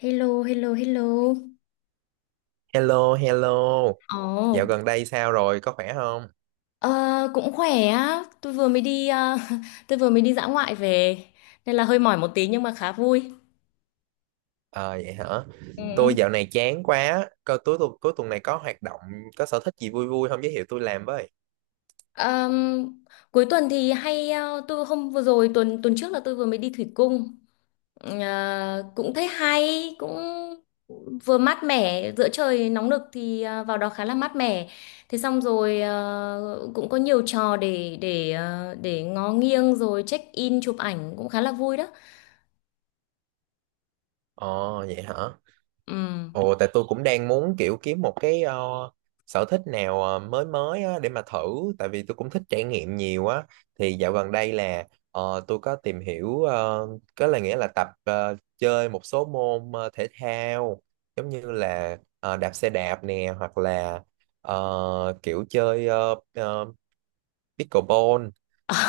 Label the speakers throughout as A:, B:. A: Hello, hello, hello.
B: Hello, hello. Dạo
A: Ồ,
B: gần đây sao rồi? Có khỏe không?
A: Ờ, cũng khỏe á. Tôi vừa mới đi tôi vừa mới đi dã ngoại về nên là hơi mỏi một tí nhưng mà khá vui.
B: Ờ vậy hả? Tôi
A: Ừ.
B: dạo này chán quá. Coi cuối tuần này có hoạt động, có sở thích gì vui vui không giới thiệu tôi làm với.
A: Ờm, Cuối tuần thì hay tôi hôm vừa rồi tuần tuần trước là tôi vừa mới đi thủy cung. Ờ, Cũng thấy hay, cũng vừa mát mẻ, giữa trời nóng nực thì vào đó khá là mát mẻ. Thế xong rồi cũng có nhiều trò để ngó nghiêng rồi check in chụp ảnh cũng khá là vui đó.
B: Ồ vậy hả?
A: Ừ.
B: Ồ, tại tôi cũng đang muốn kiểu kiếm một cái sở thích nào mới mới á, để mà thử tại vì tôi cũng thích trải nghiệm nhiều á. Thì dạo gần đây là tôi có tìm hiểu có là nghĩa là tập chơi một số môn thể thao, giống như là đạp xe đạp nè, hoặc là kiểu chơi pickleball.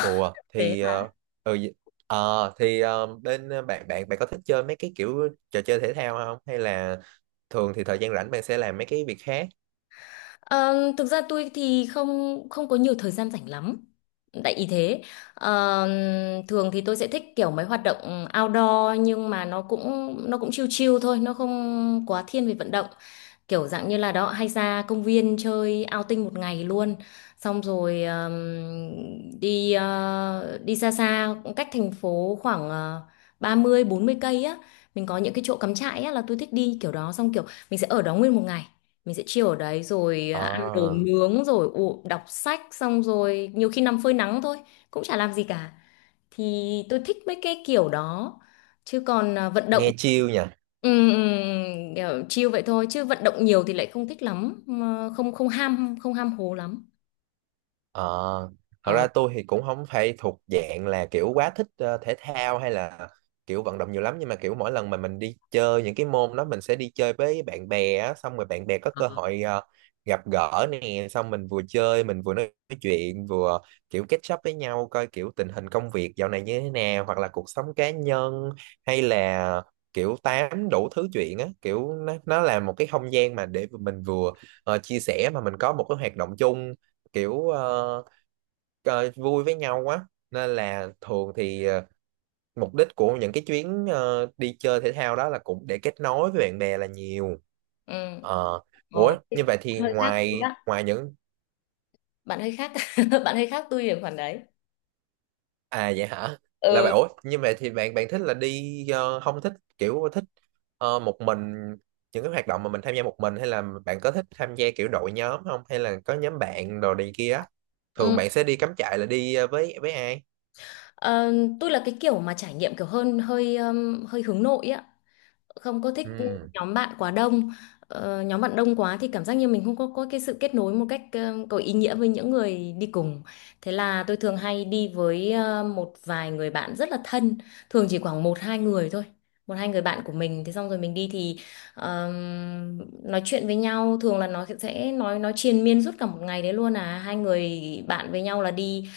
B: Ủa
A: Thế
B: thì
A: hả?
B: ừ, thì bên bạn bạn bạn có thích chơi mấy cái kiểu trò chơi thể thao không, hay là thường thì thời gian rảnh bạn sẽ làm mấy cái việc khác?
A: Thực ra tôi thì không không có nhiều thời gian rảnh lắm. Tại ý thế, Ờm, thường thì tôi sẽ thích kiểu mấy hoạt động outdoor nhưng mà nó cũng chill chill thôi, nó không quá thiên về vận động. Kiểu dạng như là đó hay ra công viên chơi outing một ngày luôn. Xong rồi đi đi xa xa cách thành phố khoảng 30 40 cây á, mình có những cái chỗ cắm trại á, là tôi thích đi kiểu đó, xong kiểu mình sẽ ở đó nguyên một ngày, mình sẽ chill ở đấy rồi ăn đồ
B: Ờ,
A: nướng rồi u đọc sách, xong rồi nhiều khi nằm phơi nắng thôi, cũng chả làm gì cả. Thì tôi thích mấy cái kiểu đó, chứ còn à, vận động.
B: nghe chill nhỉ.
A: Ừ, ừ, kiểu chill vậy thôi chứ vận động nhiều thì lại không thích lắm, mà không không ham hố lắm.
B: Ờ, thật
A: Ờ.
B: ra tôi thì cũng không phải thuộc dạng là kiểu quá thích thể thao hay là kiểu vận động nhiều lắm, nhưng mà kiểu mỗi lần mà mình đi chơi những cái môn đó mình sẽ đi chơi với bạn bè á, xong rồi bạn bè có cơ hội gặp gỡ nè, xong mình vừa chơi mình vừa nói chuyện, vừa kiểu catch up với nhau, coi kiểu tình hình công việc dạo này như thế nào, hoặc là cuộc sống cá nhân, hay là kiểu tám đủ thứ chuyện á. Kiểu nó là một cái không gian mà để mình vừa chia sẻ mà mình có một cái hoạt động chung, kiểu vui với nhau quá, nên là thường thì mục đích của những cái chuyến đi chơi thể thao đó là cũng để kết nối với bạn bè là nhiều.
A: Ừ.
B: Ờ, ủa
A: Ờ. Bạn
B: như vậy thì
A: hơi khác tôi
B: ngoài
A: á,
B: ngoài những
A: bạn hơi khác bạn hơi khác tôi ở khoản đấy.
B: à vậy hả, là
A: Ừ,
B: bạn ủa như vậy thì bạn bạn thích là đi không thích kiểu thích một mình, những cái hoạt động mà mình tham gia một mình, hay là bạn có thích tham gia kiểu đội nhóm không, hay là có nhóm bạn đồ này kia á?
A: ừ.
B: Thường bạn sẽ đi cắm trại là đi với ai?
A: Ờ, tôi là cái kiểu mà trải nghiệm kiểu hơn hơi hơi hướng nội á, không có thích
B: Ừ.
A: nhóm bạn quá đông. Nhóm bạn đông quá thì cảm giác như mình không có cái sự kết nối một cách có ý nghĩa với những người đi cùng. Thế là tôi thường hay đi với một vài người bạn rất là thân, thường chỉ khoảng một hai người thôi, một hai người bạn của mình. Thế xong rồi mình đi thì nói chuyện với nhau, thường là nó sẽ nói triền miên suốt cả một ngày đấy luôn à, hai người bạn với nhau là đi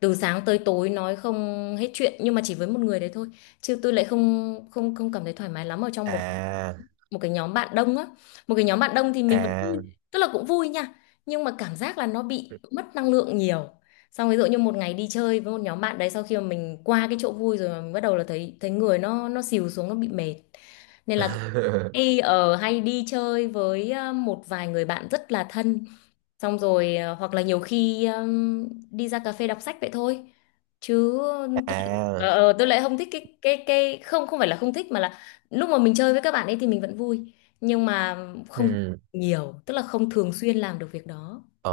A: từ sáng tới tối nói không hết chuyện, nhưng mà chỉ với một người đấy thôi. Chứ tôi lại không không không cảm thấy thoải mái lắm ở trong một
B: À.
A: một cái nhóm bạn đông á. Một cái nhóm bạn đông thì mình vẫn,
B: À.
A: tức là cũng vui nha, nhưng mà cảm giác là nó bị mất năng lượng nhiều. Xong ví dụ như một ngày đi chơi với một nhóm bạn đấy, sau khi mà mình qua cái chỗ vui rồi mà mình bắt đầu là thấy thấy người nó xìu xuống, nó bị mệt. Nên là hay ở hay đi chơi với một vài người bạn rất là thân, xong rồi hoặc là nhiều khi đi ra cà phê đọc sách vậy thôi. Chứ tôi lại-
B: À.
A: tôi lại không thích cái không không phải là không thích mà là lúc mà mình chơi với các bạn ấy thì mình vẫn vui, nhưng mà không
B: Ừ.
A: nhiều, tức là không thường xuyên làm được việc đó.
B: Ờ,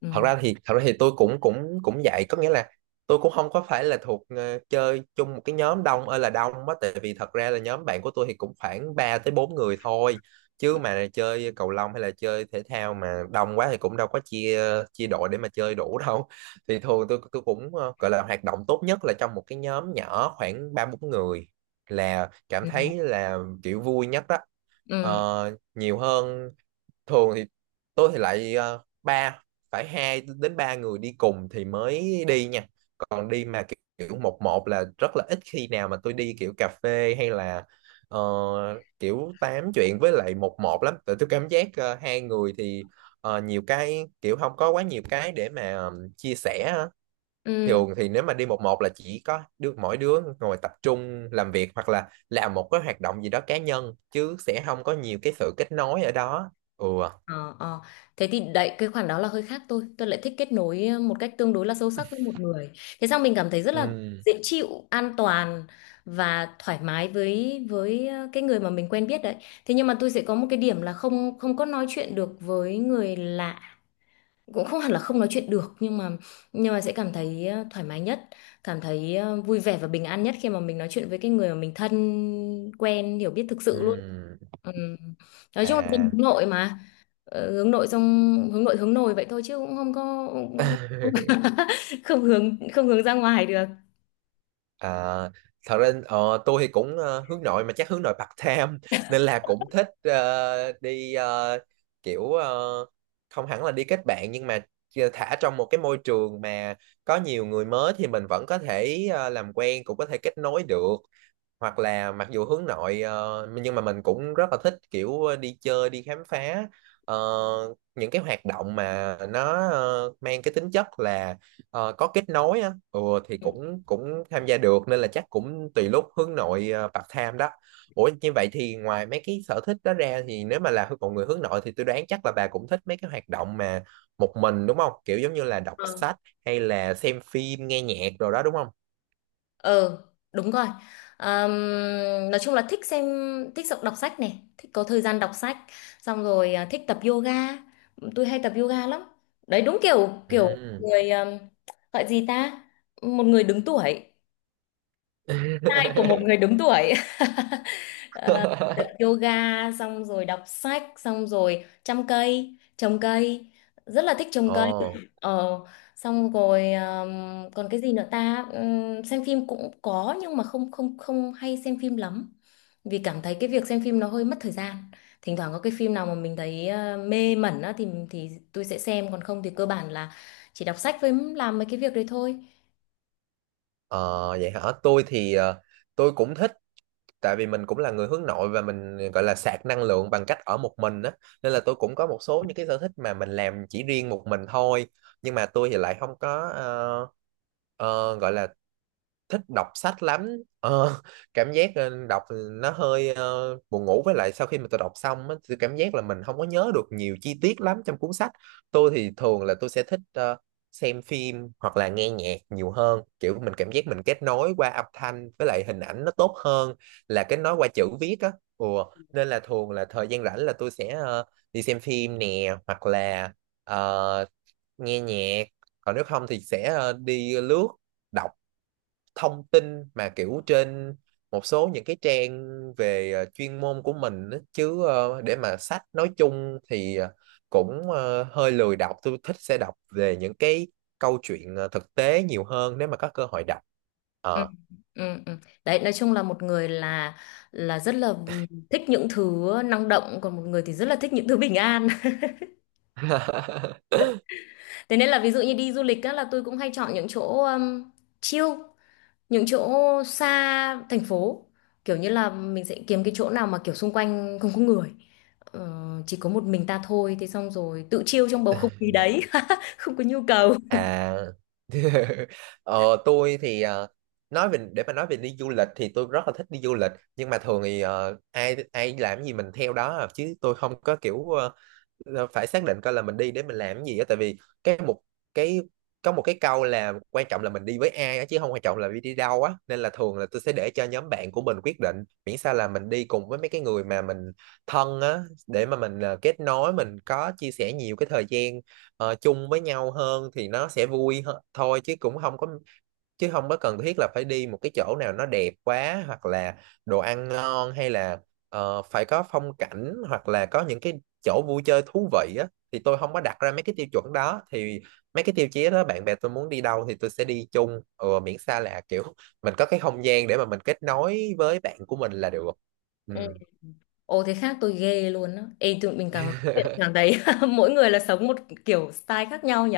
A: Ừ.
B: thật ra thì tôi cũng cũng cũng vậy có nghĩa là tôi cũng không có phải là thuộc chơi chung một cái nhóm đông ơi là đông á, tại vì thật ra là nhóm bạn của tôi thì cũng khoảng 3 tới 4 người thôi, chứ mà chơi cầu lông hay là chơi thể thao mà đông quá thì cũng đâu có chia chia đội để mà chơi đủ đâu. Thì thường tôi cũng gọi là hoạt động tốt nhất là trong một cái nhóm nhỏ khoảng ba bốn người là cảm thấy
A: Ừ.
B: là kiểu vui nhất đó. Ờ,
A: Ừ,
B: nhiều hơn thường thì tôi thì lại phải hai đến ba người đi cùng thì mới đi nha, còn đi mà kiểu kiểu một một là rất là ít khi nào mà tôi đi kiểu cà phê, hay là ờ, kiểu tám chuyện với lại một một lắm, tại tôi cảm giác hai người thì nhiều cái kiểu không có quá nhiều cái để mà chia sẻ á.
A: ừ.
B: Thường thì nếu mà đi một một là chỉ có đứa mỗi đứa ngồi tập trung làm việc, hoặc là làm một cái hoạt động gì đó cá nhân, chứ sẽ không có nhiều cái sự kết nối ở đó. Ừ.
A: Ờ, ờ. Thế thì đấy, cái khoản đó là hơi khác tôi. Tôi lại thích kết nối một cách tương đối là sâu sắc với một người, thế sao mình cảm thấy rất là
B: Ừ.
A: dễ chịu, an toàn và thoải mái với cái người mà mình quen biết đấy. Thế nhưng mà tôi sẽ có một cái điểm là không không có nói chuyện được với người lạ, cũng không hẳn là không nói chuyện được, nhưng mà sẽ cảm thấy thoải mái nhất, cảm thấy vui vẻ và bình an nhất khi mà mình nói chuyện với cái người mà mình thân quen hiểu biết thực sự luôn.
B: Ừ.
A: Ừ. Nói chung là dân
B: À.
A: hướng nội mà. Hướng nội xong hướng nội hướng nồi vậy thôi chứ cũng không có không hướng ra ngoài được.
B: À, thật ra tôi thì cũng hướng nội mà chắc hướng nội part time. Nên là cũng thích đi kiểu không hẳn là đi kết bạn, nhưng mà thả trong một cái môi trường mà có nhiều người mới thì mình vẫn có thể làm quen, cũng có thể kết nối được, hoặc là mặc dù hướng nội nhưng mà mình cũng rất là thích kiểu đi chơi đi khám phá ờ, những cái hoạt động mà nó mang cái tính chất là có kết nối á, ừ, thì cũng cũng tham gia được, nên là chắc cũng tùy lúc hướng nội part time đó. Ủa như vậy thì ngoài mấy cái sở thích đó ra thì nếu mà là một người hướng nội thì tôi đoán chắc là bà cũng thích mấy cái hoạt động mà một mình đúng không? Kiểu giống như là đọc
A: Ờ.
B: sách, hay là xem phim, nghe nhạc rồi đó đúng không?
A: Ờ đúng rồi. Ờm, nói chung là thích xem, thích đọc đọc sách này, thích có thời gian đọc sách, xong rồi à, thích tập yoga, tôi hay tập yoga lắm. Đấy đúng kiểu kiểu
B: Ừ.
A: người gọi gì ta, một người đứng tuổi, tai của một người đứng tuổi Ờ, tập yoga xong rồi đọc sách xong rồi chăm cây trồng cây, rất là thích trồng cây.
B: Ồ,
A: ờ xong rồi còn cái gì nữa ta? Xem phim cũng có nhưng mà không không không hay xem phim lắm, vì cảm thấy cái việc xem phim nó hơi mất thời gian. Thỉnh thoảng có cái phim nào mà mình thấy mê mẩn á thì tôi sẽ xem, còn không thì cơ bản là chỉ đọc sách với làm mấy cái việc đấy thôi.
B: ờ, vậy hả? Tôi thì tôi cũng thích tại vì mình cũng là người hướng nội và mình gọi là sạc năng lượng bằng cách ở một mình á, nên là tôi cũng có một số những cái sở thích mà mình làm chỉ riêng một mình thôi, nhưng mà tôi thì lại không có gọi là thích đọc sách lắm. ờ, Cảm giác đọc nó hơi buồn ngủ, với lại sau khi mà tôi đọc xong á, tôi cảm giác là mình không có nhớ được nhiều chi tiết lắm trong cuốn sách. Tôi thì thường là tôi sẽ thích xem phim hoặc là nghe nhạc nhiều hơn, kiểu mình cảm giác mình kết nối qua âm thanh với lại hình ảnh nó tốt hơn là kết nối qua chữ viết á. Ủa, nên là thường là thời gian rảnh là tôi sẽ đi xem phim nè, hoặc là ờ, nghe nhạc, còn nếu không thì sẽ đi lướt đọc thông tin mà kiểu trên một số những cái trang về chuyên môn của mình á. Chứ để mà sách nói chung thì cũng hơi lười đọc. Tôi thích sẽ đọc về những cái câu chuyện thực tế nhiều hơn nếu mà có cơ hội đọc.
A: Ừ,
B: Ờ.
A: ừ, ừ. Đấy, nói chung là một người là rất là thích những thứ năng động, còn một người thì rất là thích những thứ bình an thế nên là ví dụ như đi du lịch á, là tôi cũng hay chọn những chỗ chill, những chỗ xa thành phố, kiểu như là mình sẽ kiếm cái chỗ nào mà kiểu xung quanh không có người. Ờ, chỉ có một mình ta thôi, thế xong rồi tự chill trong bầu không khí đấy không có nhu cầu.
B: À, ờ, tôi thì nói về đi du lịch thì tôi rất là thích đi du lịch, nhưng mà thường thì ai ai làm gì mình theo đó à. Chứ tôi không có kiểu là phải xác định coi là mình đi để mình làm cái gì á, tại vì cái một cái có một cái câu là quan trọng là mình đi với ai á, chứ không quan trọng là đi đi đâu á, nên là thường là tôi sẽ để cho nhóm bạn của mình quyết định, miễn sao là mình đi cùng với mấy cái người mà mình thân á, để mà mình kết nối, mình có chia sẻ nhiều cái thời gian chung với nhau hơn thì nó sẽ vui hơn thôi, chứ cũng không có cần thiết là phải đi một cái chỗ nào nó đẹp quá, hoặc là đồ ăn ngon, hay là phải có phong cảnh, hoặc là có những cái chỗ vui chơi thú vị á. Thì tôi không có đặt ra mấy cái tiêu chuẩn đó, thì mấy cái tiêu chí đó bạn bè tôi muốn đi đâu thì tôi sẽ đi chung, ừ, miễn sao là kiểu mình có cái không gian để mà mình kết nối với bạn của mình là được. Ừ.
A: Ừ. Ồ, thế khác tôi ghê luôn á. Ê, tụi mình càng nói chuyện càng thấy mỗi người là sống một kiểu style khác nhau nhỉ.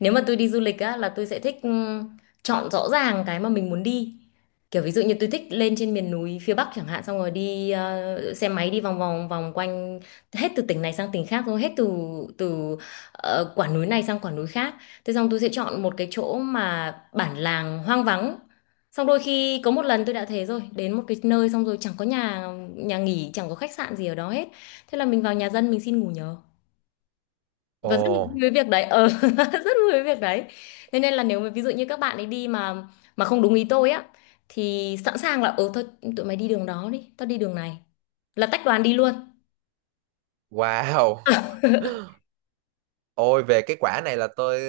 A: Nếu mà tôi đi du lịch á là tôi sẽ thích chọn rõ ràng cái mà mình muốn đi, kiểu ví dụ như tôi thích lên trên miền núi phía Bắc chẳng hạn, xong rồi đi xe máy đi vòng vòng vòng quanh hết từ tỉnh này sang tỉnh khác, rồi hết từ từ quả núi này sang quả núi khác. Thế xong tôi sẽ chọn một cái chỗ mà bản làng hoang vắng, xong đôi khi có một lần tôi đã thế, rồi đến một cái nơi xong rồi chẳng có nhà nhà nghỉ, chẳng có khách sạn gì ở đó hết. Thế là mình vào nhà dân mình xin ngủ nhờ và rất
B: Ồ,
A: vui với việc đấy. Ờ rất vui với việc đấy. Thế nên là nếu mà ví dụ như các bạn ấy đi mà không đúng ý tôi á thì sẵn sàng là ừ thôi, tụi mày đi đường đó đi, tao đi đường này, là tách đoàn đi luôn.
B: wow. Ôi về cái quả này là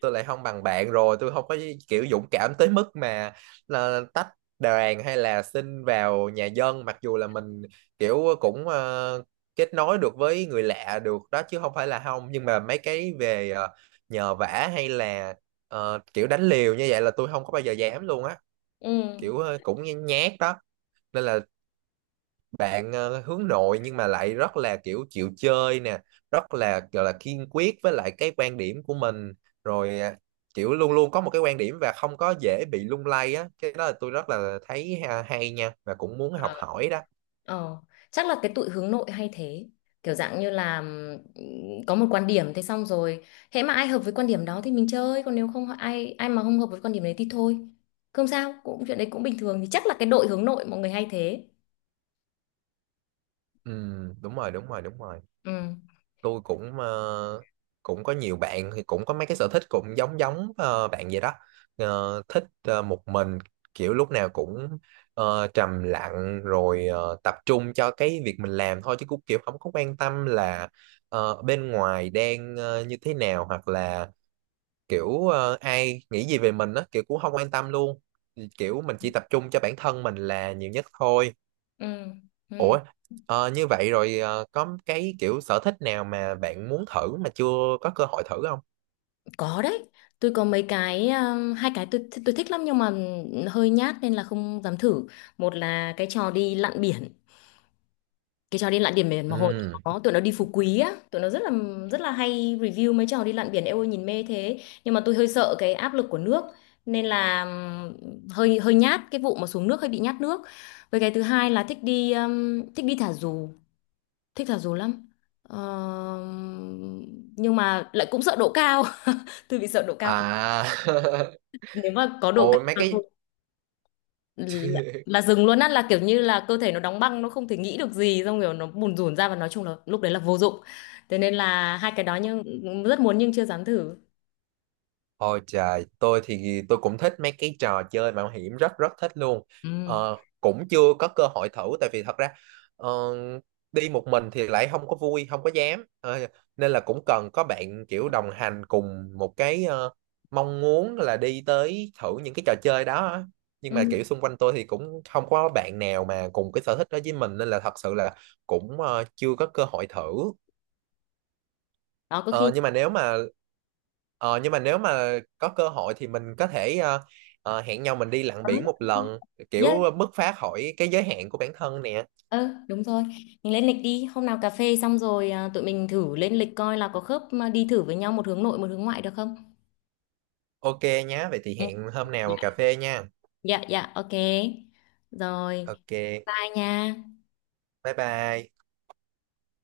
B: tôi lại không bằng bạn rồi, tôi không có kiểu dũng cảm tới mức mà là tách đoàn, hay là xin vào nhà dân, mặc dù là mình kiểu cũng kết nối được với người lạ được đó, chứ không phải là không, nhưng mà mấy cái về nhờ vả, hay là kiểu đánh liều như vậy là tôi không có bao giờ dám luôn á,
A: Ừ.
B: kiểu cũng nhát đó. Nên là bạn hướng nội nhưng mà lại rất là kiểu chịu chơi nè, rất là gọi là kiên quyết với lại cái quan điểm của mình rồi, kiểu luôn luôn có một cái quan điểm và không có dễ bị lung lay á, cái đó là tôi rất là thấy hay nha, và cũng muốn học
A: Ờ,
B: hỏi đó.
A: ờ. Chắc là cái tụi hướng nội hay thế, kiểu dạng như là có một quan điểm, thế xong rồi hễ mà ai hợp với quan điểm đó thì mình chơi, còn nếu không, ai ai mà không hợp với quan điểm đấy thì thôi, không sao, cũng chuyện đấy cũng bình thường. Thì chắc là cái đội hướng nội mọi người hay thế.
B: Ừ, đúng rồi, đúng rồi, đúng rồi.
A: Ừ.
B: Tôi cũng cũng có nhiều bạn thì cũng có mấy cái sở thích cũng giống giống bạn vậy đó. Ờ, thích một mình, kiểu lúc nào cũng trầm lặng rồi tập trung cho cái việc mình làm thôi, chứ cũng kiểu không có quan tâm là bên ngoài đang như thế nào, hoặc là kiểu ai nghĩ gì về mình á, kiểu cũng không quan tâm luôn. Thì kiểu mình chỉ tập trung cho bản thân mình là nhiều nhất thôi.
A: Ừ. Ừ.
B: Ủa, như vậy rồi có cái kiểu sở thích nào mà bạn muốn thử mà chưa có cơ hội thử không?
A: Có đấy, tôi có mấy cái hai cái tôi thích lắm nhưng mà hơi nhát nên là không dám thử. Một là cái trò đi lặn biển. Cái trò đi lặn biển biển mà hồi tụi
B: Ừ.
A: nó tụi nó đi Phú Quý á, tụi nó rất là hay review mấy trò đi lặn biển. Eo ơi nhìn mê thế, nhưng mà tôi hơi sợ cái áp lực của nước, nên là hơi hơi nhát cái vụ mà xuống nước, hơi bị nhát nước. Với cái thứ hai là thích đi thả dù, thích thả dù lắm. Ờ, nhưng mà lại cũng sợ độ cao, tôi bị sợ độ cao.
B: À,
A: Nếu mà có độ cao
B: ôi mấy
A: là
B: cái
A: thôi, là, là dừng luôn á, là kiểu như là cơ thể nó đóng băng, nó không thể nghĩ được gì, xong kiểu nó bùn rủn ra, và nói chung là lúc đấy là vô dụng. Thế nên là hai cái đó, nhưng rất muốn, nhưng chưa dám thử.
B: Ôi trời, tôi thì tôi cũng thích mấy cái trò chơi mạo hiểm, rất rất thích luôn.
A: Ừ.
B: Ờ, cũng chưa có cơ hội thử tại vì thật ra ờ, đi một mình thì lại không có vui, không có dám. Ờ, nên là cũng cần có bạn kiểu đồng hành cùng một cái mong muốn là đi tới thử những cái trò chơi đó á. Nhưng mà
A: Ừ.
B: kiểu xung quanh tôi thì cũng không có bạn nào mà cùng cái sở thích đó với mình, nên là thật sự là cũng chưa có cơ hội thử.
A: Đó có
B: Ờ,
A: khi.
B: nhưng mà nếu mà có cơ hội thì mình có thể hẹn nhau mình đi lặn biển một lần,
A: Yes.
B: kiểu bứt phá khỏi cái giới hạn của bản thân nè.
A: Ờ đúng rồi, mình lên lịch đi. Hôm nào cà phê xong rồi à, tụi mình thử lên lịch coi là có khớp mà đi thử với nhau, một hướng nội một hướng ngoại được không?
B: Ok nhá, vậy thì
A: Ừ.
B: hẹn hôm
A: Dạ.
B: nào cà phê nha.
A: Dạ, dạ, ok. Rồi.
B: Ok,
A: Bye nha.
B: bye bye.